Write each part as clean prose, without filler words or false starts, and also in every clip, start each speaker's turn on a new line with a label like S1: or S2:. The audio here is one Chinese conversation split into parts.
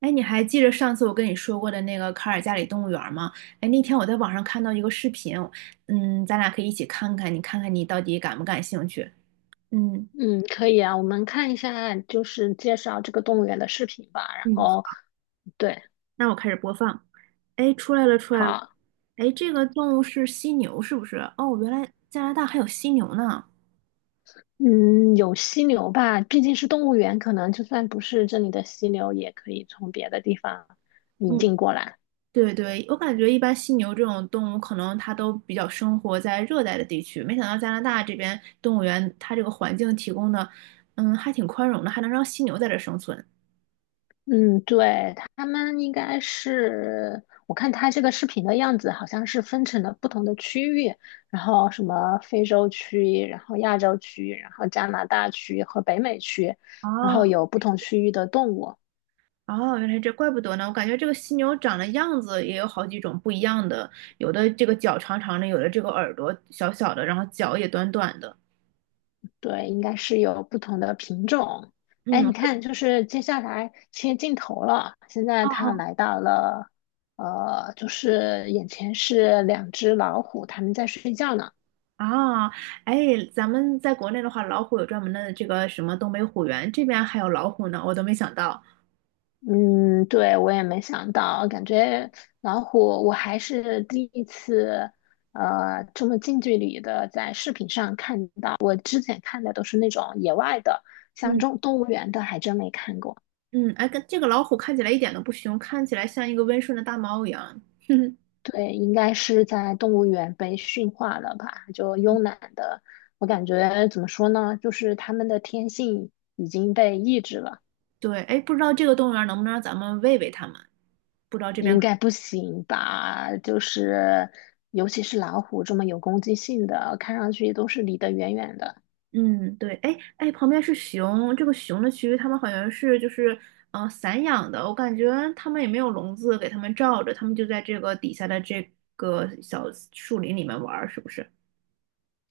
S1: 哎，你还记得上次我跟你说过的那个卡尔加里动物园儿吗？哎，那天我在网上看到一个视频，咱俩可以一起看看，你看看你到底感不感兴趣？嗯。
S2: 嗯，可以啊，我们看一下就是介绍这个动物园的视频吧。然
S1: 嗯，
S2: 后，对，
S1: 那我开始播放。哎，出来了，出来了。
S2: 好，
S1: 哎，这个动物是犀牛，是不是？哦，原来加拿大还有犀牛呢。
S2: 嗯，有犀牛吧，毕竟是动物园，可能就算不是这里的犀牛，也可以从别的地方引
S1: 嗯，
S2: 进过来。
S1: 对对，我感觉一般犀牛这种动物，可能它都比较生活在热带的地区。没想到加拿大这边动物园，它这个环境提供的，还挺宽容的，还能让犀牛在这生存。
S2: 嗯，对，他们应该是，我看他这个视频的样子，好像是分成了不同的区域，然后什么非洲区，然后亚洲区，然后加拿大区和北美区，然后
S1: 哦
S2: 有不同区域的动物。
S1: 哦，原来怪不得呢。我感觉这个犀牛长的样子也有好几种不一样的，有的这个脚长长的，有的这个耳朵小小的，然后脚也短短的。
S2: 对，应该是有不同的品种。哎，
S1: 嗯，哦
S2: 你看，就是接下来切镜头了，现在它
S1: 哦
S2: 来到了，就是眼前是两只老虎，它们在睡觉呢。
S1: 啊。哎，咱们在国内的话，老虎有专门的这个什么东北虎园，这边还有老虎呢，我都没想到。
S2: 嗯，对，我也没想到，感觉老虎，我还是第一次，这么近距离的在视频上看到。我之前看的都是那种野外的，像
S1: 嗯
S2: 这种动物园的还真没看过。
S1: 嗯。哎，跟这个老虎看起来一点都不凶，看起来像一个温顺的大猫一样。哼哼，
S2: 对，应该是在动物园被驯化了吧？就慵懒的，我感觉怎么说呢，就是它们的天性已经被抑制了，
S1: 对。哎，不知道这个动物园能不能让咱们喂喂它们？不知道这边。
S2: 应该不行吧？就是尤其是老虎这么有攻击性的，看上去都是离得远远的。
S1: 嗯，对。哎哎，旁边是熊，这个熊的区域,它们好像是散养的，我感觉它们也没有笼子给它们罩着，它们就在这个底下的这个小树林里面玩儿，是不是？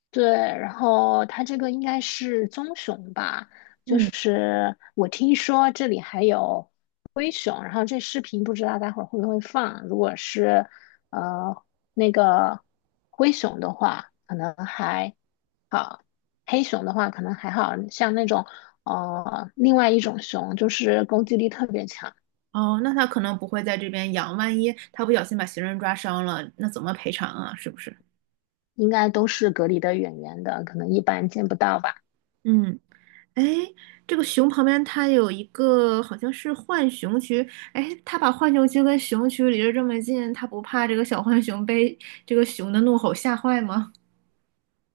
S2: 对，然后它这个应该是棕熊吧，就
S1: 嗯。
S2: 是我听说这里还有灰熊，然后这视频不知道待会儿会不会放。如果是呃那个灰熊的话，可能还好；黑熊的话可能还好，像那种另外一种熊，就是攻击力特别强，
S1: 哦，那它可能不会在这边养，万一它不小心把行人抓伤了，那怎么赔偿啊？是不是？
S2: 应该都是隔离的远远的，可能一般见不到吧。
S1: 嗯。哎，这个熊旁边它有一个好像是浣熊区，哎，它把浣熊区跟熊区离得这么近，它不怕这个小浣熊被这个熊的怒吼吓坏吗？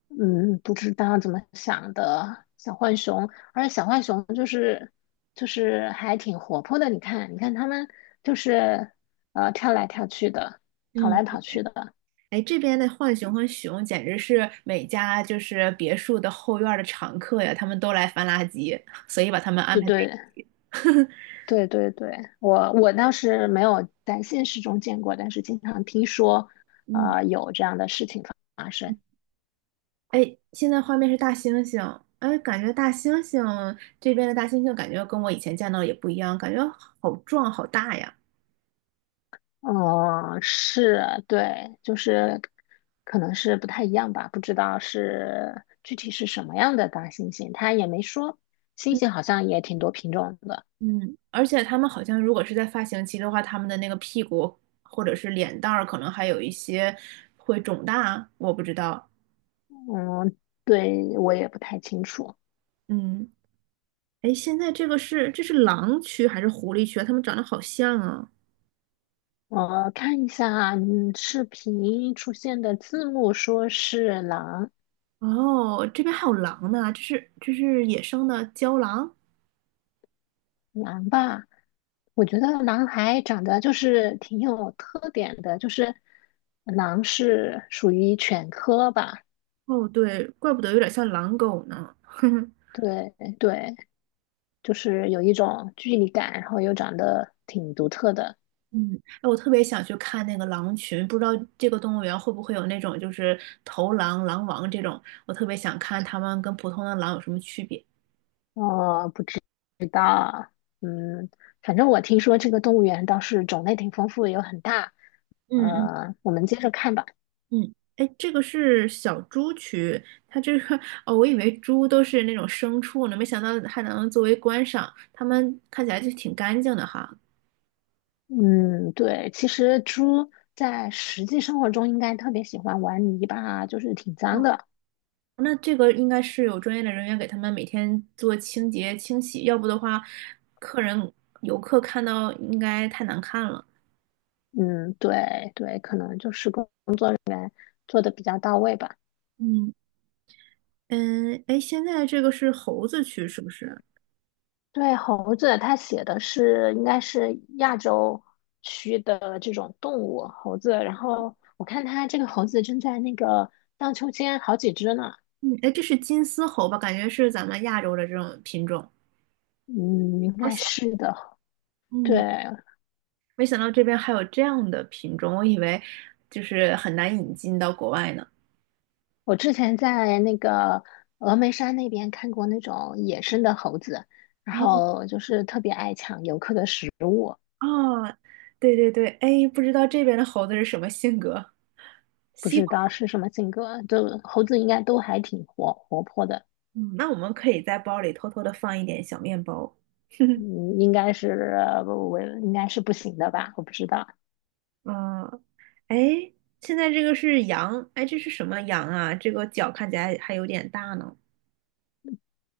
S2: 嗯，不知道怎么想的小浣熊，而且小浣熊就是还挺活泼的。你看，你看它们就是跳来跳去的，跑
S1: 嗯。
S2: 来跑去的。
S1: 哎，这边的浣熊和熊简直是每家别墅的后院儿的常客呀，他们都来翻垃圾，所以把他们安
S2: 对
S1: 排在。
S2: 对对对对，我倒是没有在现实中见过，但是经常听说
S1: 嗯。
S2: 有这样的事情发生。
S1: 哎，现在画面是大猩猩，哎，感觉大猩猩这边的大猩猩感觉跟我以前见到的也不一样，感觉好壮好大呀。
S2: 哦，是，对，就是可能是不太一样吧，不知道是具体是什么样的大猩猩，他也没说。猩
S1: 嗯
S2: 猩好像也挺多品种的，
S1: 嗯。而且他们好像如果是在发情期的话，他们的那个屁股或者是脸蛋儿可能还有一些会肿大，我不知道。
S2: 嗯，对，我也不太清楚。
S1: 嗯。哎，现在这个是狼区还是狐狸区啊？它们长得好像啊。
S2: 我看一下，嗯，视频出现的字幕说是狼，
S1: 哦，这边还有狼呢，这是野生的郊狼。
S2: 狼吧，我觉得狼还长得就是挺有特点的，就是狼是属于犬科吧，
S1: 哦，对，怪不得有点像狼狗呢。
S2: 对对。就是有一种距离感，然后又长得挺独特的。
S1: 嗯。哎，我特别想去看那个狼群，不知道这个动物园会不会有那种头狼、狼王这种，我特别想看它们跟普通的狼有什么区别。
S2: 哦，不知道啊。嗯，反正我听说这个动物园倒是种类挺丰富，有很大。
S1: 嗯
S2: 我们接着看吧。
S1: 嗯。哎，这个是小猪区，它这个 哦，我以为猪都是那种牲畜呢，没想到还能作为观赏，它们看起来就挺干净的哈。
S2: 嗯，对，其实猪在实际生活中应该特别喜欢玩泥巴啊就是挺脏
S1: 哦，
S2: 的。
S1: 那这个应该是有专业的人员给他们每天做清洁清洗，要不的话，客人游客看到应该太难看了。
S2: 嗯，对，可能就是工作的比较到位吧。
S1: 嗯嗯。哎，现在这个是猴子区是不是？
S2: 对，猴子它写的是应该是亚洲区的这种动物猴子，然后我看它这个猴子正在那个荡秋千好几只呢，
S1: 嗯。哎，这是金丝猴吧？感觉是咱们亚洲的这种品种，
S2: 嗯，应
S1: 好
S2: 该
S1: 小。
S2: 是的。对，
S1: 嗯，没想到这边还有这样的品种，我以为很难引进到国外呢。
S2: 我之前在那个峨眉山那边看过那种野生的猴子，然
S1: 哦
S2: 后就是特别爱抢游客的食物，
S1: 哦，对对对。哎，不知道这边的猴子是什么性格。
S2: 不
S1: 西
S2: 知
S1: 瓜。
S2: 道是什么性格，就猴子应该都还挺活泼的，
S1: 嗯，那我们可以在包里偷偷的放一点小面包。
S2: 嗯，应该是不行的吧，我不知道。
S1: 嗯。哎，现在这个是羊，哎，这是什么羊啊？这个角看起来还有点大呢。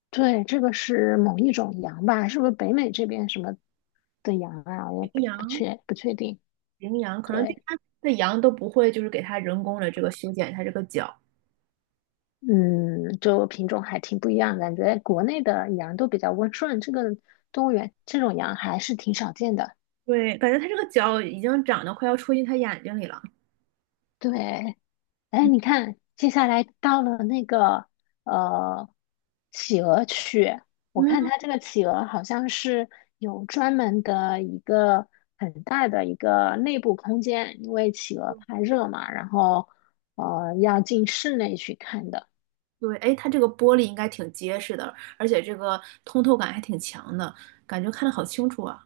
S2: 对，这个是某一种羊吧？是不是北美这边什么的羊啊？我
S1: 羚
S2: 也不不
S1: 羊，
S2: 确不确定。
S1: 羚羊，可能这
S2: 对，
S1: 边的羊都不会，给它人工的这个修剪它这个角。
S2: 嗯，就品种还挺不一样，感觉国内的羊都比较温顺，这个动物园这种羊还是挺少见的。
S1: 对，感觉它这个角已经长得快要戳进它眼睛里了。
S2: 对，哎，你看，接下来到了那个呃企鹅区，我看
S1: 嗯，
S2: 它这个企鹅好像是有专门的一个很大的一个内部空间，因为企鹅怕热嘛，然后要进室内去看的。
S1: 对。哎，它这个玻璃应该挺结实的，而且这个通透感还挺强的，感觉看的好清楚啊。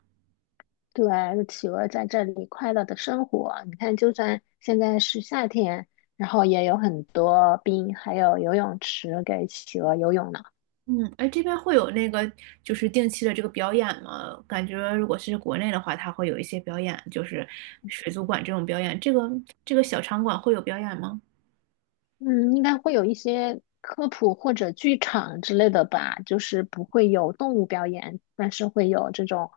S2: 对，企鹅在这里快乐的生活。你看，就算现在是夏天，然后也有很多冰，还有游泳池给企鹅游泳呢。
S1: 嗯。哎，这边会有那个定期的这个表演吗？感觉如果是国内的话，它会有一些表演，水族馆这种表演。这个小场馆会有表演吗？
S2: 嗯，应该会有一些科普或者剧场之类的吧，就是不会有动物表演，但是会有这种，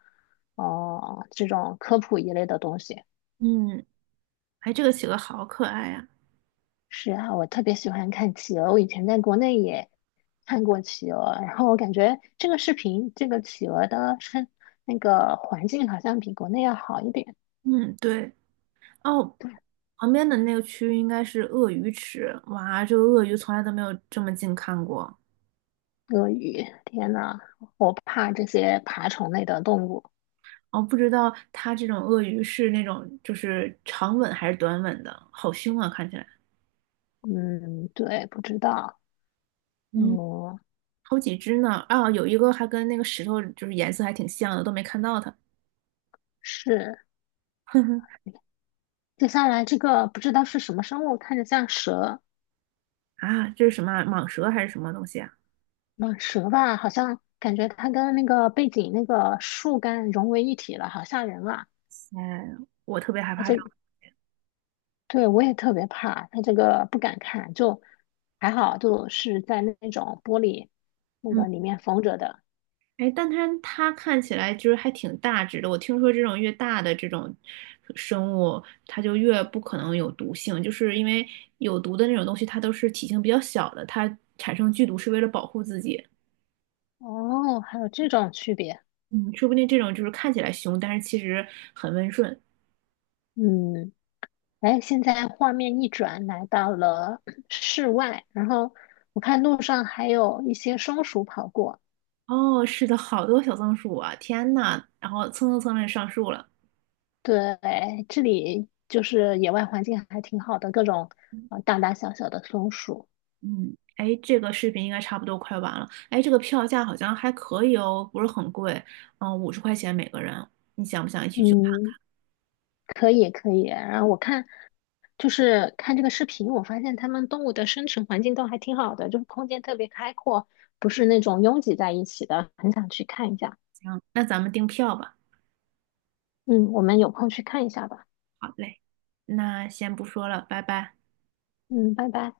S2: 哦、这种科普一类的东西。
S1: 嗯。哎，这个企鹅好可爱呀、
S2: 是啊，我特别喜欢看企鹅，我以前在国内也看过企鹅，然后我感觉这个视频，这个企鹅的生那个环境好像比国内要好一点。
S1: 嗯，对。哦，旁边的那个区域应该是鳄鱼池，哇，这个鳄鱼从来都没有这么近看过。
S2: 鳄鱼，天呐，我怕这些爬虫类的动物。
S1: 哦，不知道它这种鳄鱼是那种长吻还是短吻的，好凶啊，看起来。
S2: 嗯，对，不知道。
S1: 嗯，
S2: 嗯，
S1: 好几只呢，啊，有一个还跟那个石头颜色还挺像的，都没看到它
S2: 是。接下来这个不知道是什么生物，看着像蛇，
S1: 啊，这是什么啊蟒蛇还是什么东西啊？
S2: 蟒蛇吧，好像感觉它跟那个背景那个树干融为一体了，好吓人啊！
S1: 哎，我特别害
S2: 它
S1: 怕这
S2: 这，
S1: 种。
S2: 对，我也特别怕，它这个不敢看，就还好，就是在那种玻璃那
S1: 嗯。
S2: 个里面缝着的。
S1: 哎，但它看起来还挺大只的，我听说这种越大的这种生物，它就越不可能有毒性，因为有毒的那种东西，它都是体型比较小的，它产生剧毒是为了保护自己。
S2: 哦，还有这种区别，
S1: 嗯，说不定这种看起来凶，但是其实很温顺。
S2: 嗯，哎，现在画面一转，来到了 室外，然后我看路上还有一些松鼠跑过。
S1: 哦，是的，好多小松鼠啊，天呐，然后蹭蹭蹭的上树了。
S2: 对，这里就是野外环境还挺好的，各种大大小小的松鼠。
S1: 嗯。哎，这个视频应该差不多快完了。哎，这个票价好像还可以哦，不是很贵，嗯，50块钱每个人。你想不想一起去看？
S2: 嗯，可以可以。然后我看就是看这个视频，我发现他们动物的生存环境都还挺好的，就是空间特别开阔，不是那种拥挤在一起的，很想去看一下。
S1: 行，那咱们订票吧。
S2: 嗯，我们有空去看一下吧。
S1: 好嘞，那先不说了，拜拜。
S2: 嗯，拜拜。